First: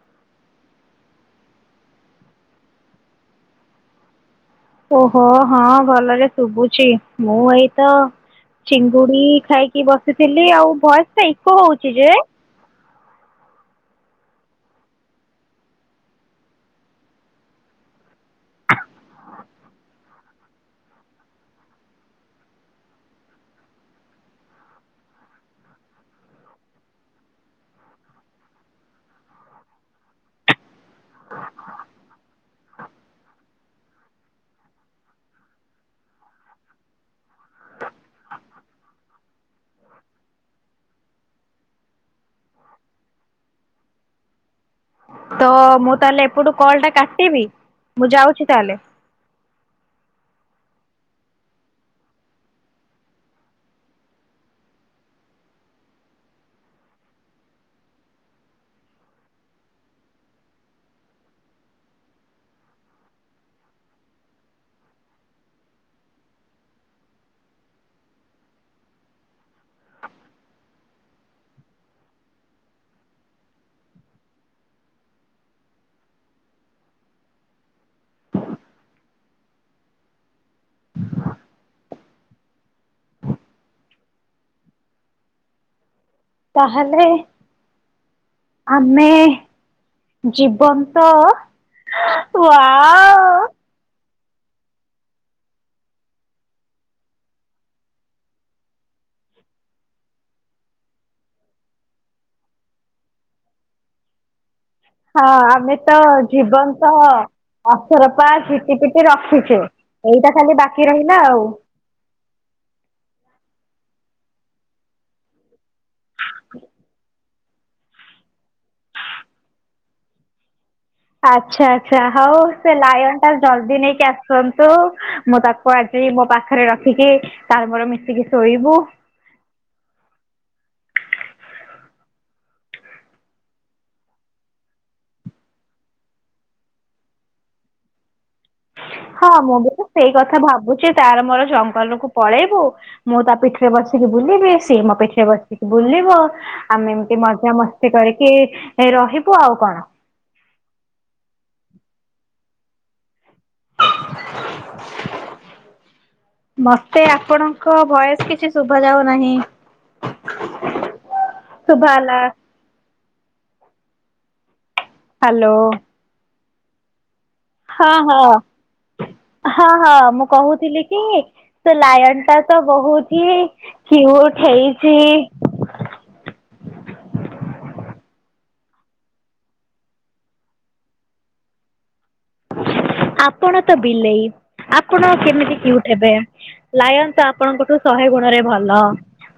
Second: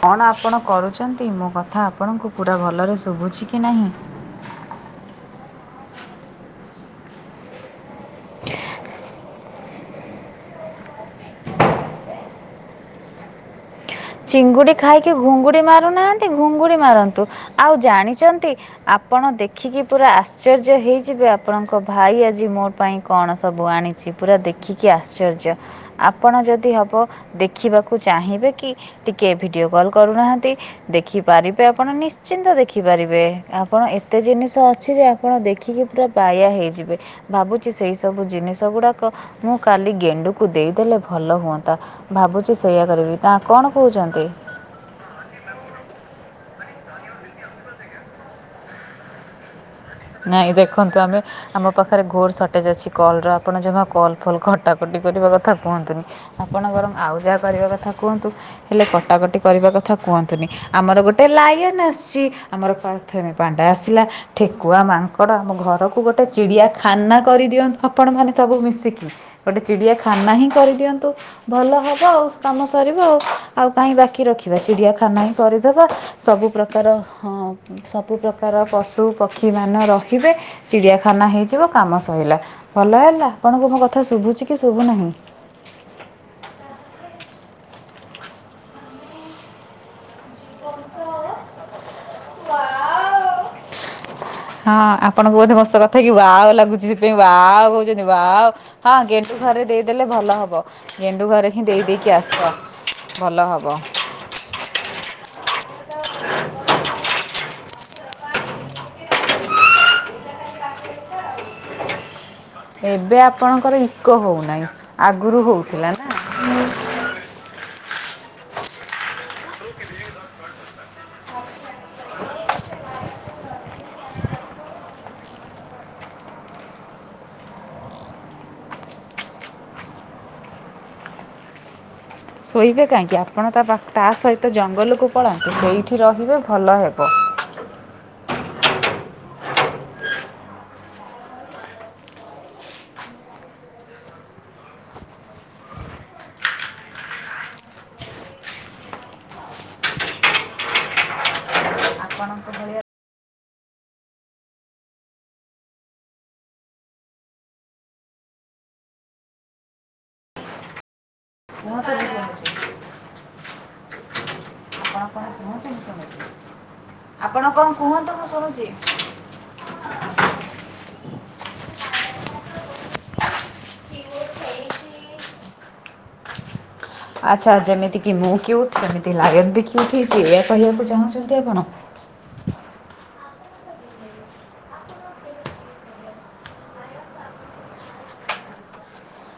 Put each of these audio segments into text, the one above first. କଣ ଆପଣ କରୁଛନ୍ତି ମୋ କଥା ଆପଣଙ୍କୁ ପୁରା ଭଲରେ ଶୁଭୁଛି କି ନାହିଁ? ଓହୋ ହଁ ଭଲରେ ଶୁଭୁଛି ମୁଁ ଏଇ ତ ଚିଙ୍ଗୁଡି ଖାଇକି ବସିଥିଲି ଆଉ ଭଏସ ଟା ଇକ ହଉଛି ଯେ ଚିଙ୍ଗୁଡି ଖାଇକି ଘୁଙ୍ଗୁଡ଼ି ମାରୁନାହାନ୍ତି ଘୁଙ୍ଗୁଡ଼ି ମାରନ୍ତୁ। ଆଉ ଜାଣିଛନ୍ତି ଆପଣ ଦେଖିକି ପୁରା ଆସ ଆଶ୍ଚର୍ଯ୍ୟ ହେଇଯିବେ ଆପଣଙ୍କ ଭାଇ ଆଜି ମୋ ପାଇଁ କଣ ସବୁ ଆଣିଛି ପୁରା ଦେଖିକି ଆଶ୍ଚର୍ଯ୍ୟ। ଆପଣ ଯଦି ହବ ଦେଖିବାକୁ ଚାହିଁବେ କି? ଟିକେ ଭିଡ଼ିଓ କଲ୍ କରୁନାହାନ୍ତି। ଦେଖିପାରିବେ ଆପଣ ନିଶ୍ଚିନ୍ତ ଦେଖିପାରିବେ, ଆପଣ ଏ ଏତେ ଜିନିଷ ଅଛି ଯେ ଆପଣ ଦେଖିକି ପୁରା ବାୟା ହେଇଯିବେ। ଭାବୁଛି ସେଇ ସବୁ ଜିନିଷ ଗୁଡାକ ମୁଁ କାଲି ଗେଣ୍ଡୁକୁ ଦେଇଦେଲେ ଭଲ ହୁଅନ୍ତା। ଭାବୁଛି ସେଇଆ କରିବି ନା କଣ କହୁଛନ୍ତି? ତ ମୁଁ ତାହେଲେ ଏପଟୁ କଲ ଟା କାଟିବି, ମୁଁ ଯାଉଛି ତାହେଲେ। ନାଇଁ ଦେଖନ୍ତୁ ଆମେ ଆମ ପାଖରେ ଘୋର ସର୍ଟେଜ୍ ଅଛି କଲ୍ ର ଆପଣ ଜମା କଲ୍ ଫଲ୍ କଟାକଟି କରିବା କଥା କୁହନ୍ତୁନି। ଆପଣ ବରଂ ଆଉ ଯାହା କରିବା କଥା କୁହନ୍ତୁ ହେଲେ କଟାକଟି କରିବା କଥା କୁହନ୍ତୁନି। ଆମର ଗୋଟେ ଲାଇନ ଆସିଛି ଆମର ପ୍ରଥମେ ପଣ୍ଡା ଆସିଲା ଠିକ [unintelligible] ମାଙ୍କଡ଼ ଆମ ଘରକୁ ଗୋଟେ ଚିଡ଼ିଆଖାନା କରିଦିଅନ୍ତୁ ଆପଣମାନେ ସବୁ ମିଶିକି। ଗୋଟେ ଚିଡ଼ିଆଖାନା ହିଁ କରିଦିଅନ୍ତୁ। ଭଲ ହବ ଆଉ କାମ ସରିବ ଆଉ ଆଉ କାହିଁ ବାକି ରଖିବା ଚିଡିଆଖାନା ହିଁ କରିଦବା। ସବୁ ପ୍ରକାର ହଁ ସବୁ ପ୍ରକାର ପଶୁ ପକ୍ଷୀ ମାନ ରହିବେ ଚିଡ଼ିଆଖାନା ହେଇଯିବ କାମ ସରିଲା। ଭଲ ହେଲା ଆପଣଙ୍କୁ ମୋ କଥା ଶୁଭୁଛି କି ଶୁଭୁନାହି? ତାହାଲେ ଆମେ ଜୀବନ୍ତ ୱାଉ [inaudible] ହଁ ଆପଣଙ୍କୁ ବୋଧେ [unintelligible] କଥା ୱାଅ ଲାଗୁଛି ସେଥିପାଇଁ ୱାଅ କହୁଛନ୍ତି ୱାଅ ହଁ ଗେଣ୍ଡୁ ଘରେ ଦେଇଦେଲେ ଭଲ ହବ ଗେଣ୍ଡୁ ଘରେ ହିଁ ଦେଇ ଦେଇକି ଆସ। ଭଲ ହବ। ହଁ ଆମେ ତ ଜୀବନ୍ତ ରପା ଝିଟି ପିଟି ରଖିଛେ ଏଇଟା ଖାଲି ବାକି ରହିଲା ଆଉ। ଏବେ ଆପଣଙ୍କର ଇକୋ ହଉନାହିଁ ଆଗରୁ ହଉଥିଲା ନା? ଆଚ୍ଛା ଆଚ୍ଛା ହଉ ସେ ଲାଇନ ଟା ଜଲଦି ନେଇକି ଆସନ୍ତୁ। ମୁଁ ତାକୁ ଆଜି ମୋ ପାଖରେ ରଖିକି ତାର ମୋର ମିଶିକି ଶୋଇବୁ। ଶୋଇବେ କାହିଁକି ଆପଣ ତା ପାଖ ତା ସହିତ ଜଙ୍ଗଲକୁ ପଳାନ୍ତୁ ସେଇଠି ରହିବେ ଭଲ ହେବ। ହଁ ମୁଁ ବି ତ ସେଇ କଥା ଭାବୁଛି ତାର ମୋର ଜଙ୍ଗଲ କୁ ପଳେଇବୁ। ମୁଁ ତା ପିଠିରେ ବସିକି ବୁଲିବି ସିଏ ମୋ ପିଠିରେ ବସିକି ବୁଲିବ। ଆମେ ଏମିତି ମଜ ମସ୍ତି କରିକି ରହିବୁ ଆଉ କଣ? ଆପଣଙ୍କ ଭଳିଆ [inaudible] ମତେ ଆପଣଙ୍କ ଭୟସ କିଛି ଶୁଭା ଯାଉନାହିଁ। [inaudible] ଶୁଭା ହେଲା [inaudible] ହ୍ୟାଲୋ। ଆପଣ କଣ ହଁ କୁହନ୍ତୁ? ମୁଁ ହଁ ଶୁଣୁଛି। ହଁ ହଁ ମୁଁ କହୁଥିଲି କି? ସେ ଲାୟନ ଟା ତ ବହୁତ ହି କ୍ୟୁଉଟ୍ ହେଇଛି। ଆଚ୍ଛା ଯେମିତି କି ମୁଁ କ୍ୟଉଟ ସେମିତି ଲାୟନ ବି କ୍ୟଉଟ୍ ହେଇଛି ଏଇଆ କହିବାକୁ ଚାହୁଁଛନ୍ତି ଆପଣ? ଆପଣ ତ ବିଲେଇ ଆପଣ କେମିତି କ୍ୟୁଉଟ୍ ହେବେ? ଲାୟନ ତ ଆପଣଙ୍କଠୁ ଶହେ ଗୁଣରେ ଭଲ।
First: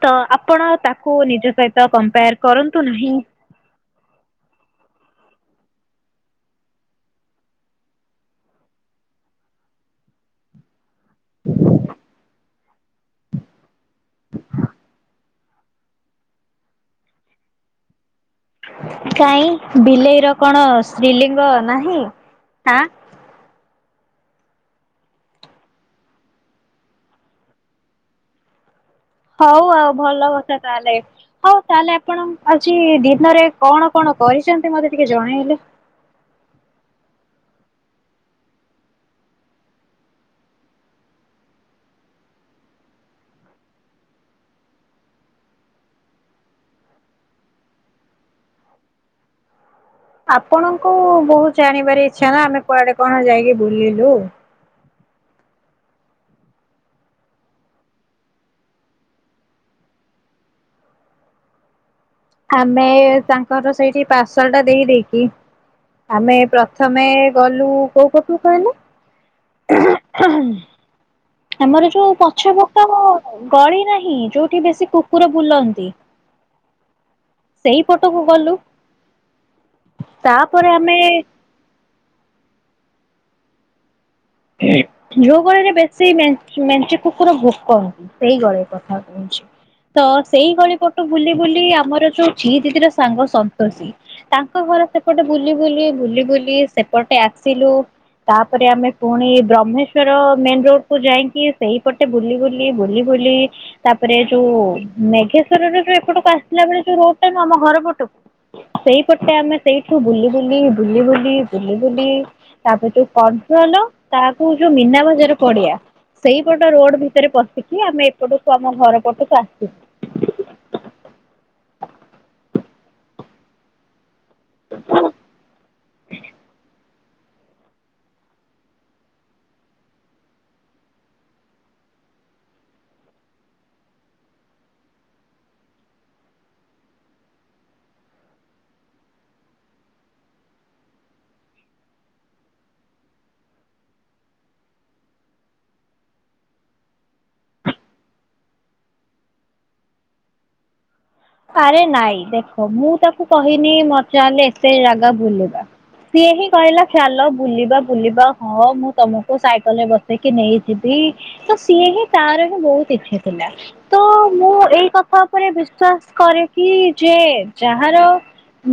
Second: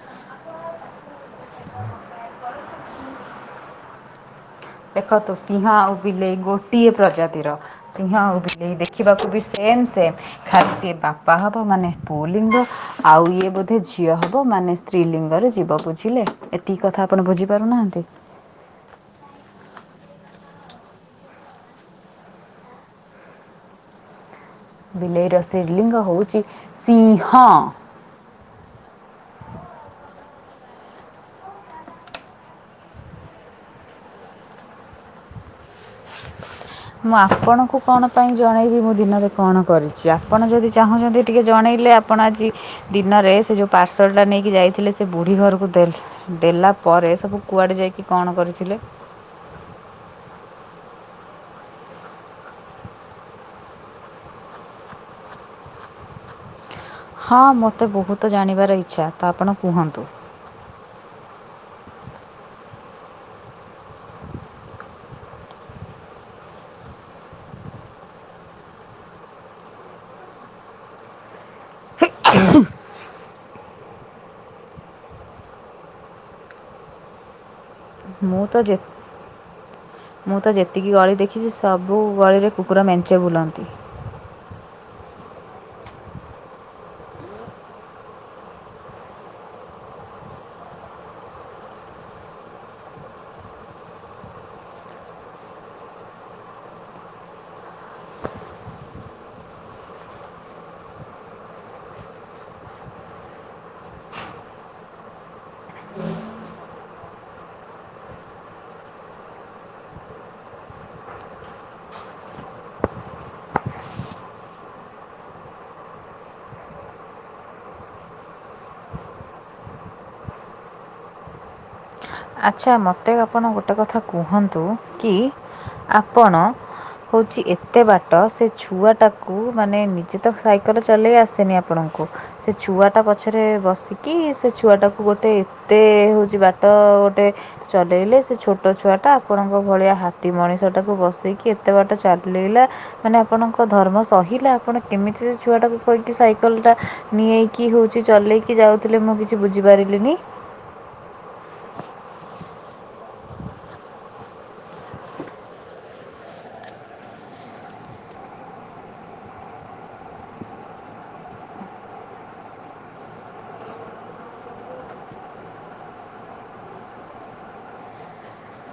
ତ ଆପଣ ତାକୁ ନିଜ ସହିତ କମ୍ପାୟାର କରନ୍ତୁ ନାହିଁ। ଦେଖନ୍ତୁ ସିଂହ ଆଉ ବିଲେଇ ଗୋଟିଏ ପ୍ରଜାତିର। ସିଂହ ଆଉ ବିଲେଇ ଦେଖିବାକୁ ବି ସେମ ସେମ୍। ଖାଲି ସିଏ ବାପା ହବ ମାନେ ପୁଲିଙ୍ଗ ଆଉ ଇଏ ବୋଧେ ଝିଅ ହବ ମାନେ ସ୍ତ୍ରୀ ଲିଙ୍ଗରେ ଯିବ। ବୁଝିଲେ ଏତିକି କଥା ଆପଣ ବୁଝି ପାରୁନାହାନ୍ତି? କାଇଁ ବିଲେଇ ର କଣ ସ୍ତ୍ରୀଲିଙ୍ଗ ନାହିଁ? ଆଁ ବିଲେଇ ର ଶ୍ରୀଲିଙ୍ଗ ହଉଛି ସିଂହ। ହଉ ଆଉ ଭଲ କଥା ତାହେଲେ। ହଉ ତାହେଲେ ଆପଣ ଆଜି ଦିନରେ କଣ କଣ କରିଛନ୍ତି ମତେ ଟିକେ ଜଣେଇଲେ? ମୁଁ ଆପଣଙ୍କୁ କଣ ପାଇଁ ଜଣେଇବି, ମୁଁ ଦିନରେ କଣ କରିଛି। ଆପଣ ଯଦି ଚାହୁଁଛନ୍ତି ଟିକେ ଜଣେଇଲେ, ଆପ ଆପଣ ଆଜି ଦିନରେ ସେ ଯେଉଁ ପାର୍ସଲଟା ନେଇକି ଯାଇଥିଲେ ସେ ବୁଢ଼ୀ ଘରକୁ ଦେଲେ ଦେଲା ପରେ ସବୁ କୁଆଡ଼େ ଯାଇକି କଣ କରିଥିଲେ? ଆପଣଙ୍କୁ ବହୁତ ଜାଣିବାରେ ଇଚ୍ଛା ନା ଆମେ କୁଆଡେ କଣ ଯାଇକି ବୁଲିଲୁ? ହଁ ମୋତେ ବହୁତ ଜାଣିବାର ଇଚ୍ଛା ତ ଆପଣ କୁହନ୍ତୁ? ଆମେ ତାଙ୍କର ସେଇଠି ପାର୍ସଲ ଟା ଦେଇ ଦେଇେକି ଆମେ ପ୍ରଥମେ ଗଲୁ କୋଉପଟୁକୁ କହିଲେ? ଆମର ଯୋଉ ପଛ ପଟ ଗଳି ନାହିଁ ଯୋଉଠି ବେଶୀ କୁକୁର ବୁଲନ୍ତି। ସେଇ ପଟକୁ ମୁଁ ଗଲୁ। ତ ଯେ ତାପରେ ଆମେ କିଛି ସବୁ ଗଳିରେ କୁକୁର ମେଞ୍ଚେ ବୁଲନ୍ତି। ଯଉଗଳିରେ ବେଶୀ ମେଞ୍ଚି ମେଞ୍ଚେ କୁକୁର ଭୁକନ୍ତି। ସେଇ ଗଳି କଥା କହୁଛି। ତ ସେଇ ଗଳି ପଟୁ ବୁଲି ବୁଲି ଆମର ଯୋଉ ଝିଦିଦିର ସାଙ୍ଗ ସନ୍ତୋଷୀ ତାଙ୍କ ଘର ସେପଟେ ବୁଲି ବୁଲି ବୁଲି ବୁଲି ସେପଟେ ଆସିଲୁ। ତାପରେ ଆମେ ପୁଣି ବ୍ରହ୍ମେଶ୍ଵର ମେନ ରୋଡ କୁ ଯାଇକି ସେଇପଟେ ବୁଲି ବୁଲି ବୁଲି ବୁଲି ତାପରେ ଯୋଉ ମେଘେଶ୍ଵରରେ ଯୋଉ ଏପଟକୁ ଆସିଲ ବେଳେ ଯୋଉ ରୋଡ ଟା ନୁଁଅ ଆମ ଘର ପଟକୁ ସେଇପଟେ ଆମେ ସେଇଠୁ ବୁଲି ବୁଲି ବୁଲି ବୁଲି ବୁଲି ବୁଲି ତାପରେ ଯୋଉ କଣ୍ଟ୍ରୋଲ ତାକୁ ଯୋଉ ମିନା ବଜାର ପଡିଆ ସେଇପଟ ରୋଡ ଭିତରେ ପଶିକି ଆମେ ଏପଟକୁ ଆମ ଘର ପଟକୁ ଆସିଲୁ। ଆଚ୍ଛା ମୋତେ ଆପଣ ଗୋଟେ କଥା କୁହନ୍ତୁ କି, ଆପଣ? ହଉଛି ଏତେ ବାଟ ସେ ଛୁଆଟାକୁ ମାନେ ନିଜେ ତ ସାଇକଲ ଚଲେଇ ଆସେନି ଆପଣଙ୍କୁ,। ସେ ଛୁଆଟା ପଛରେ ବସିକି ସେ ଛୁଆଟାକୁ ଗୋଟେ ଏତେ ହଉଛି ବାଟ ଗୋ [unintelligible] ଚଲେଇଲେ ସେ ଛୋଟ ଛୁଆଟା ଆପଣଙ୍କ ଭଳିଆ ହାତୀ ମଣିଷଟାକୁ ବସେଇକି ଏତେ ବାଟ ଚାଲିଲା ମାନେ ଆପଣଙ୍କ ଧର୍ମ ସହିଲା ଆପଣ କେମିତି ସେ ଛୁଆ ଟାକୁ କହିକି ସାଇକଲ ଟା ନିଆଇକି ହଉଛି ଚଲେଇକି ଯାଉଥିଲେ ମୁଁ କିଛି ବୁଝିପାରିଲିନି? ଆରେ ନାଇଁ ଦେଖ ମୁଁ ତାକୁ କହିନି ମ ଚାଲେ ଏତେ ଜାଗା ବୁଲିବା। ସିଏ ହିଁ କହିଲା ଚାଲ ବୁଲିବା ବୁଲିବା ହଁ ମୁଁ ତମକୁ ସାଇକେଲ ରେ ବସେଇକି ନେଇଯିବି। ତ ସିଏ ହିଁ ତାର ହିଁ ବହୁତ ଇଚ୍ଛା ଥିଲା ତ ମୁଁ ଏଇ କଥା ଉପରେ ବିଶ୍ବାସ କରେ କିି ଯେ ଯାହାର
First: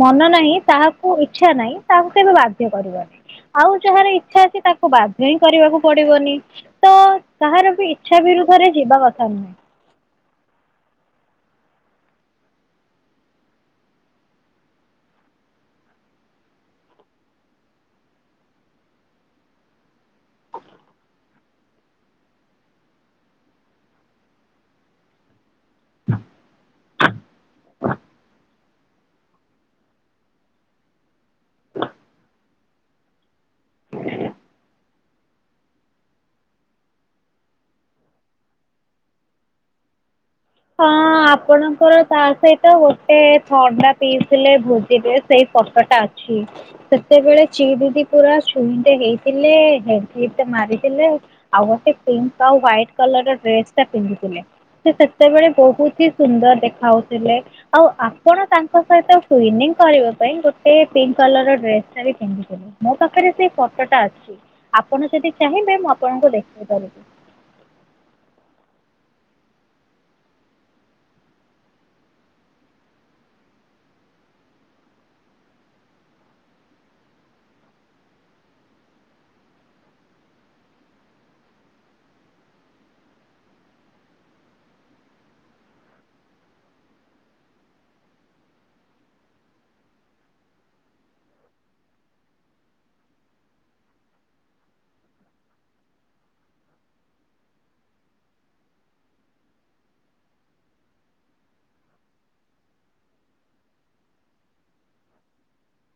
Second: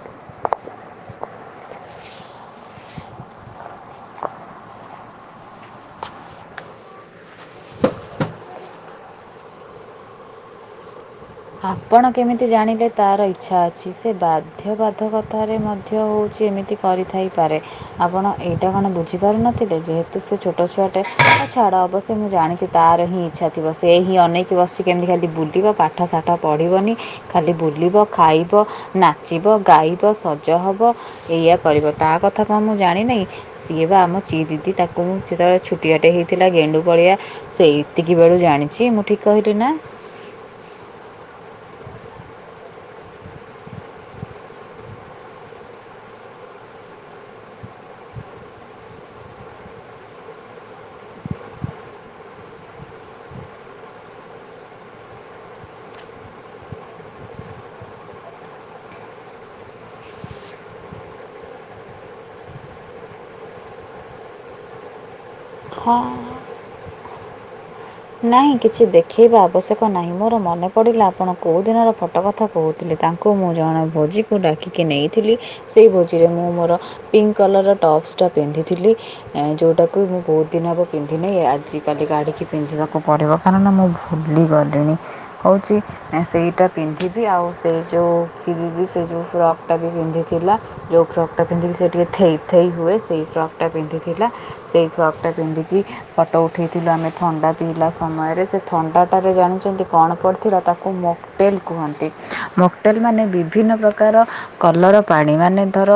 ମନ ନାହିଁ ତାହାକୁ ଇଛା ନାହିଁ ତାହାକୁ କେବେ ବାଧ୍ୟ କରିବନି। ଆଉ ଯାହାର ଇଚ୍ଛା ଅଛି ତାକୁ ବାଧ୍ୟ ହିଁ କରିବାକୁ ପଡିବନି। ତ କାହାର ବି ଇଚ୍ଛା ବିରୁଦ୍ଧରେ ଯିବା କଥା ନୁହେଁ। ଆପଣ କେମିତି ଜାଣିଲେ ତାର ଇଚ୍ଛା ଅଛି ସେ ବାଧ୍ୟବାଧକତାରେ ମଧ୍ୟ ହଉଛି ଏମିତି କରିଥାଇପାରେ? ଆପଣ ଏଇଟା କଣ ବୁଝିପାରୁିନଥିଲେ ଯେହେତୁ ସେ ଛୋଟ ଛୁଆଟେ ନ ଛାଡ଼ ଅବଶ୍ୟ ମୁଁ ଜାଣିଛି ତାର ହିଁ ଇଚ୍ଛାଥିବ ସେ ହିଁ ଅନେଇକୀ ବସିଛି କେମିତି ଖାଲି ବୁଲିବ ପାଠ ସାଠ ପଢ଼ିବନି ଖାଲି ବୁଲିବ ଖାଇବ ନା ନାଚିବ ଗାଇବ ସଜ ହବ ଏଇଆ କରିବ ତା କଥା କଣ ମୁଁ ଜାଣିନାଇଁ‌ ସିଏ ବା ଆମ ଚିଏ ଦିଦି ତାକୁ ମୁଁ ଯେତେବେଳେ ଛୁଟିଆଟେ ହେଇଥିଲା ଗେଣ୍ଡୁ ଭଳିଆ ସେଇତିକି ବେଳୁ ଜାଣିଛି ମୁଁ ଠିକ୍ କହିଲି ନା? ହଁ। ଆପଣଙ୍କର ତା ସହିତ ଗୋଟେ ଥଣ୍ଡା ପିଇଥିଲେ ଭୋଜିରେ ସେଇ ଫଟୋଟା ଅଛି। ସେତେବେଳେ ଚି ଦିଦି ପୁରା ଚୁଇଁଟେ ହେଇଥିଲେ ହେଡ୍ କ୍ଲିପ୍ଟେ ମାରିଥିଲେ। ଆଉ ଗୋଟେ ପିଙ୍କ୍ ଆଉ ହ୍ୱାଇଟ୍ କଲର ର ଡ୍ରେସ ଟା ପିନ୍ଧିଥିଲେ ସିଏ ସେ ସେତେବେଳେ ବହୁତ ହି ସୁନ୍ଦର ଦେଖାଯାଉଥିଲେ। ଆଉ ଆପଣ ତାଙ୍କ ସହିତ ଟୁଇନିଂ କରିବା ପାଇଁ ଗୋଟେ ପିଙ୍କ୍ କଲର ର ଡ୍ରେଶ୍ ଟା ବି ପିନ୍ଧିଥିଲେ। ମୋ ପାଖରେ ସେଇ ଫଟୋଟା ଅଛି ଆପଣ ଯଦି ଚାହିଁବେ ମୁଁ ହଁ ଆପଣଙ୍କୁ ଦେଖେଇ ପାରିବି। ନାହିଁ କିଛି ଦେଖେଇବା ଆବଶ୍ୟକ ନାହିଁ ମୋର ମନେ ପଡ଼ିଲା ଆପଣ କେଉଁ ଦିନର ଫଟୋ କଥା କହୁଥିଲେ। ତାଙ୍କୁ ମୁଁ ଜଣକ ଭୋଜିକୁ ଡାକିକି ନେଇଥିଲି ସେହି ଭୋଜିରେ ମୁଁ ମୋର ପିଙ୍କ୍ କଲର ର ଟପ୍ସଟା ପିନ୍ଧିଥିଲି। ଏ ଯୋଉଟାକୁ ମୁଁ ବହୁତ ଦିନ ହବ ପିନ୍ଧିନି ଆଜିିକାଲି କାଢିକି ପିନ୍ଧିବା କୁ ପଡ଼ିବ କାରଣ ମୁଁ ଭୁଲି ଗଲିଣି ହେଉଛି ସେଇଟା ପିନ୍ଧିବି ଆଉ ସେଇ ଯେଉ ଚିଲି ଦି ସେ ଯେଉ ଫ୍ରକ୍ ଟା ବି ପିନ୍ଧିଥିଲା ଯେଉଁ ଫ୍ରକ୍ ଟା ପିନ୍ଧିକି ସେ ଟିକେ ଥେଇ ଥେଇ ହୁଏ ସେଇ ଫ୍ରକ୍ ଟା ପିନ୍ଧିଥିଲା। ସେଇ ଫ୍ରକ୍ ଟା ପିନ୍ଧିକି ଫଟୋ ଉଠେଇଥିଲୁ ଆମେ ଖଣ୍ଡ ପିଇଲା ସମୟରେ ସେ ଥଣ୍ଡାଟାରେ ଜାଣିଛନ୍ତି କଣ ପଡ଼ିଥିଲା ତାକୁ ମୋକ୍ଟେଲ୍ କୁହନ୍ତି ମୋକ୍ ହୋଟେଲ୍ ମାନେ ବିଭିନ୍ନ ପ୍ରକାର କଲର ପାଣି ମାନେ ଧର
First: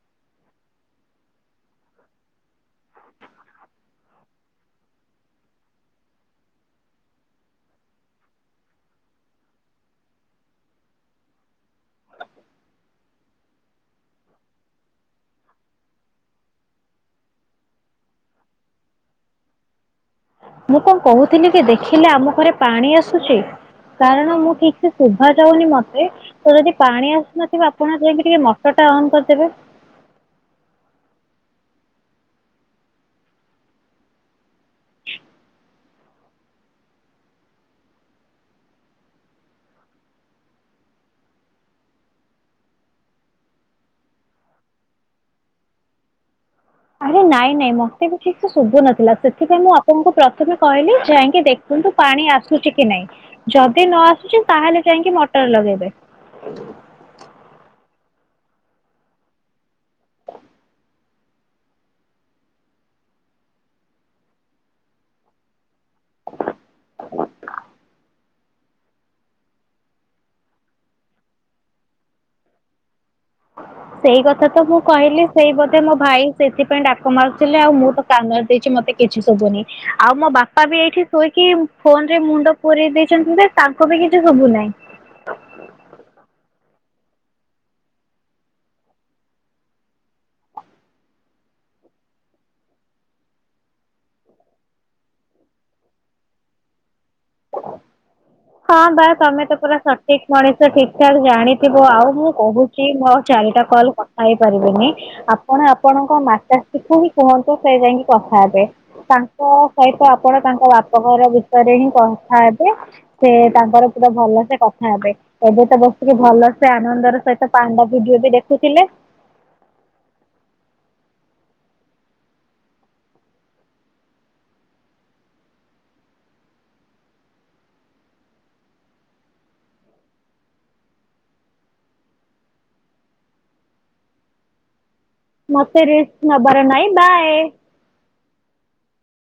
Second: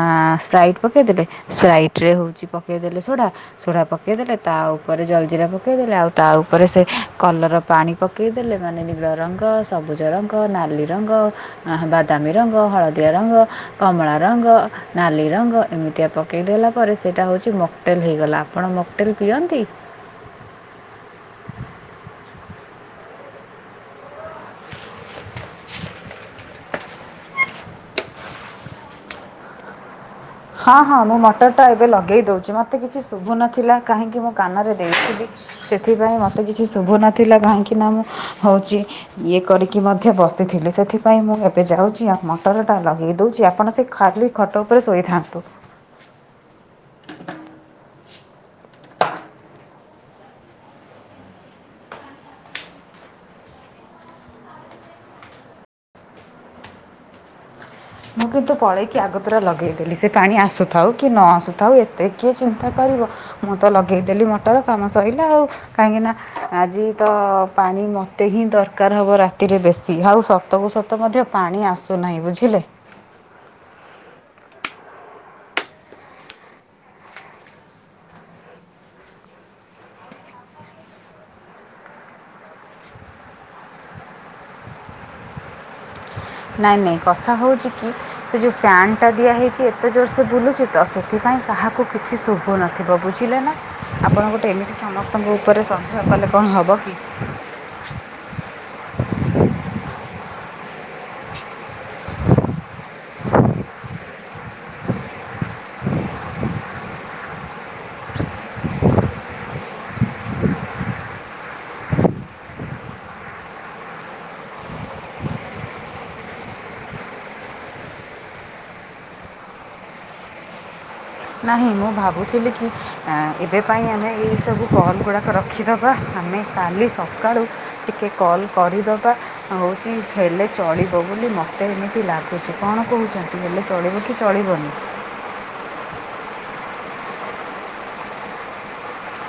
ଆ ସ୍ପ୍ରାଇଟ୍ ପକେଇଦେବେ ସ୍ପ୍ରାଇଟ୍ ରେ ହଉଛି ପକେଇଦେଲେ ସୋଡ଼ା ସୋଢା ପକେଇଦଲେ ତା ଉପରେ ଜଲ୍ଜିିରା ପକେଇଦେଲେ ଆଉ ତା ଉପରେ ସେ କଲର ପାଣି ପକେଇଦେଲେ ମାନେ ନୀଳ ରଙ୍ଗ, ସବୁଜ ରଙ୍ଗ, ନାଲି ରଙ୍ଗ ଆହା ବାଦାମୀ ରଙ୍ଗ, ହଳଦିଆ ରଙ୍ଗ, କମଳା ରଙ୍ଗ ନାଲି ରଙ୍ଗ ଏମିତିଆ ପକେଇଦେଲା ପରେ ସେଇଟା ହେଉଛି ମକ୍ଟେଲ୍ ହେଇଗଲା ଆପଣ ମକ୍ଟେଲ ପିଅନ୍ତି? ମୁଁ କଣ କହୁଥିଲି କି ଦେଖିଲେ ଆମ ଘରେ ପାଣି ଆସୁଛି କାରଣ ମୁଁ ଠିକ୍ ସେ ଶୁଭା ଯାଉନି ମତେ ତ ଯଦି ପାଣି ଆସୁନଥିବ ଆପଣ ଯାଇକି ଟିକେ ମଟର ଟା ଅନ୍ କରିଦେବେ। ହଁ ହଁ ମୁଁ ମଟର ଟା ଏବେ ଲଗେଇ ଦଉଛି ମତେ କିଛି ଶୁଭୁନଥିଲା କାହିଁକି ମୁଁ କାନରେ ଦେଇଛି ସେଥିପାଇଁ ମୋତେ କିଛି ଶୁଭୁ ନଥିଲା କାହିଁକି ନା ମୁଁ ହଉଛି ଇଏ କରିକି ମଧ୍ୟ ବସିଥିଲେ ସେଥିପାଇଁ ମୁଁ ଏବେ ଯାଉଛି ଆଉ ମଟରଟା ଲଗେଇ ଦଉଛି ଆପଣ ସେ ଖାଲି ଖଟ ଉପରେ ଶୋଇଥାନ୍ତୁ। ଆରେ ନାଇଁ ନାଇଁ ମତେ ବି ଠିକ୍ ସେ ଶୁଭୁନଥିଲା ସେଥିପାଇଁ ମୁଁ ଆପଣଙ୍କୁ ପ୍ରଥମେ କହିଲି ଯାଇକି ଦେଖ ଖନ୍ତୁ ପାଣି ଆସୁଛି କି ନାହିଁ ଯଦି ନ ଆସୁଛି ତାହେଲେ ଯାଇକି ମଟର ଲଗେଇଦେବେ। [unintelligible] ମୁଁ କିନ୍ତୁ ପଳେଇକି ଆଗତୁରା ଲଗେଇଦେଲି ସେ ପାଣି ଆସୁଥାଉ କି ନ ଆସୁଥାଉ ଏତେ କିଏ ଚିନ୍ତା କରିବ ମୁଁ ତ ଲଗେଇଦେଲି ମଟର କାମ ସରିଲା ଆଉ। କାହିଁକିନା ଆଜି ତ ପାଣି ମୋତେ ହିଁ ଦର ଦରକାର ହବ ରାତିରେ ବେଶୀ ଆଉ ସତକୁ ସତ ମଧ୍ୟ ପାଣି ଆସୁନାହିଁ ବୁଝିଲେ? ସେଇ କଥା ତ ମୁଁ କହିଲି ସେଇ ବୋଧେ ମୋ ଭାଇ ସେଥିପାଇଁ ଡାକ ମାରୁଥିଲେ ଆଉ ମୁଁ ତ କାନରେ ଦେଇଛି ମତେ କିଛି ଶୁଭୁନି ଆଉ ମୋ ବାପା ବି ଏଇଠି ଶୋଇକି ଫୋନ୍ରେ ମୁଣ୍ଡ ପୁରେଇ ଦେଇଛନ୍ତି ଯେ ତାଙ୍କୁ ବି କିଛି ଶୁଭୁ ନାହିଁ। ନାଇଁ ନାଇଁ କଥା ହଉଛି କି ସେ ଯୋଉ ଫ୍ୟାନ୍ ଟା ଦିଆ ହେଇଛି ଏତେ ଜୋର ସେ ବୁଲୁଛି ତ ସେଥିପାଇଁ କାହାକୁ କିଛି ସୁ ବୁନଥିବ ବୁଝିଲେ ନା ଆପଣ ଗୋଟେ ଏମିତି ସମସ୍ତଙ୍କ ଉପରେ ସନ୍ଦେହ କଲେ କଣ ହେବ କି? ହଁ ବା ତମେ ତ ପୁରା ସଠିକ ମଣିଷ ଠିକ ଠାକ ଜାଣିଥିବ ଆଉ ମୁଁ କହୁଛି ମୋ ଚାରିଟା କଲ୍ ପାଇପାରିବେନି ଆପଣ ଆପଣଙ୍କ ମାତାଶ୍ରୀକୁ ହିଁ କୁହନ୍ତୁ ସେ ଯାଇକି କଥା ହେବେ। ତାଙ୍କ ସହିତ ଆପଣ ତାଙ୍କ ବାପଘର ବିଷୟରେ ହିଁ କଥା ହେବେ। ସେ ତାଙ୍କର ପୁରା ଭଲ ସେ କଥା ହେବେ। ଏବେ ତ ବସିକି ଭଲସେ ଆନନ୍ଦର ସହିତ ପାଣ୍ଡା ଭିଡିଓ ବି ଦେଖୁଥିଲେ। ନାହିଁ ମୁଁ ଭାବୁଥିଲି କି ଏବେ ପାଇଁ ଆମେ ଏଇସବୁ କଲ ଗୁଡ଼ାକ ରଖିଦେବା ଆମେ କାଲି ସକାଳୁ ଟିକେ କଲ୍ କରିଦବା। ହଉଛି ହେଲେ ଚଳିବ ବୋଲି ମତେ ଏମିତି ଲାଗୁଛି କଣ କହୁଛନ୍ତି ହେଲେ ଚଳିବ କି ଚଳିବନି? ମତେ ରିସ୍କ ନବାର ନାହିଁ ବାଏ।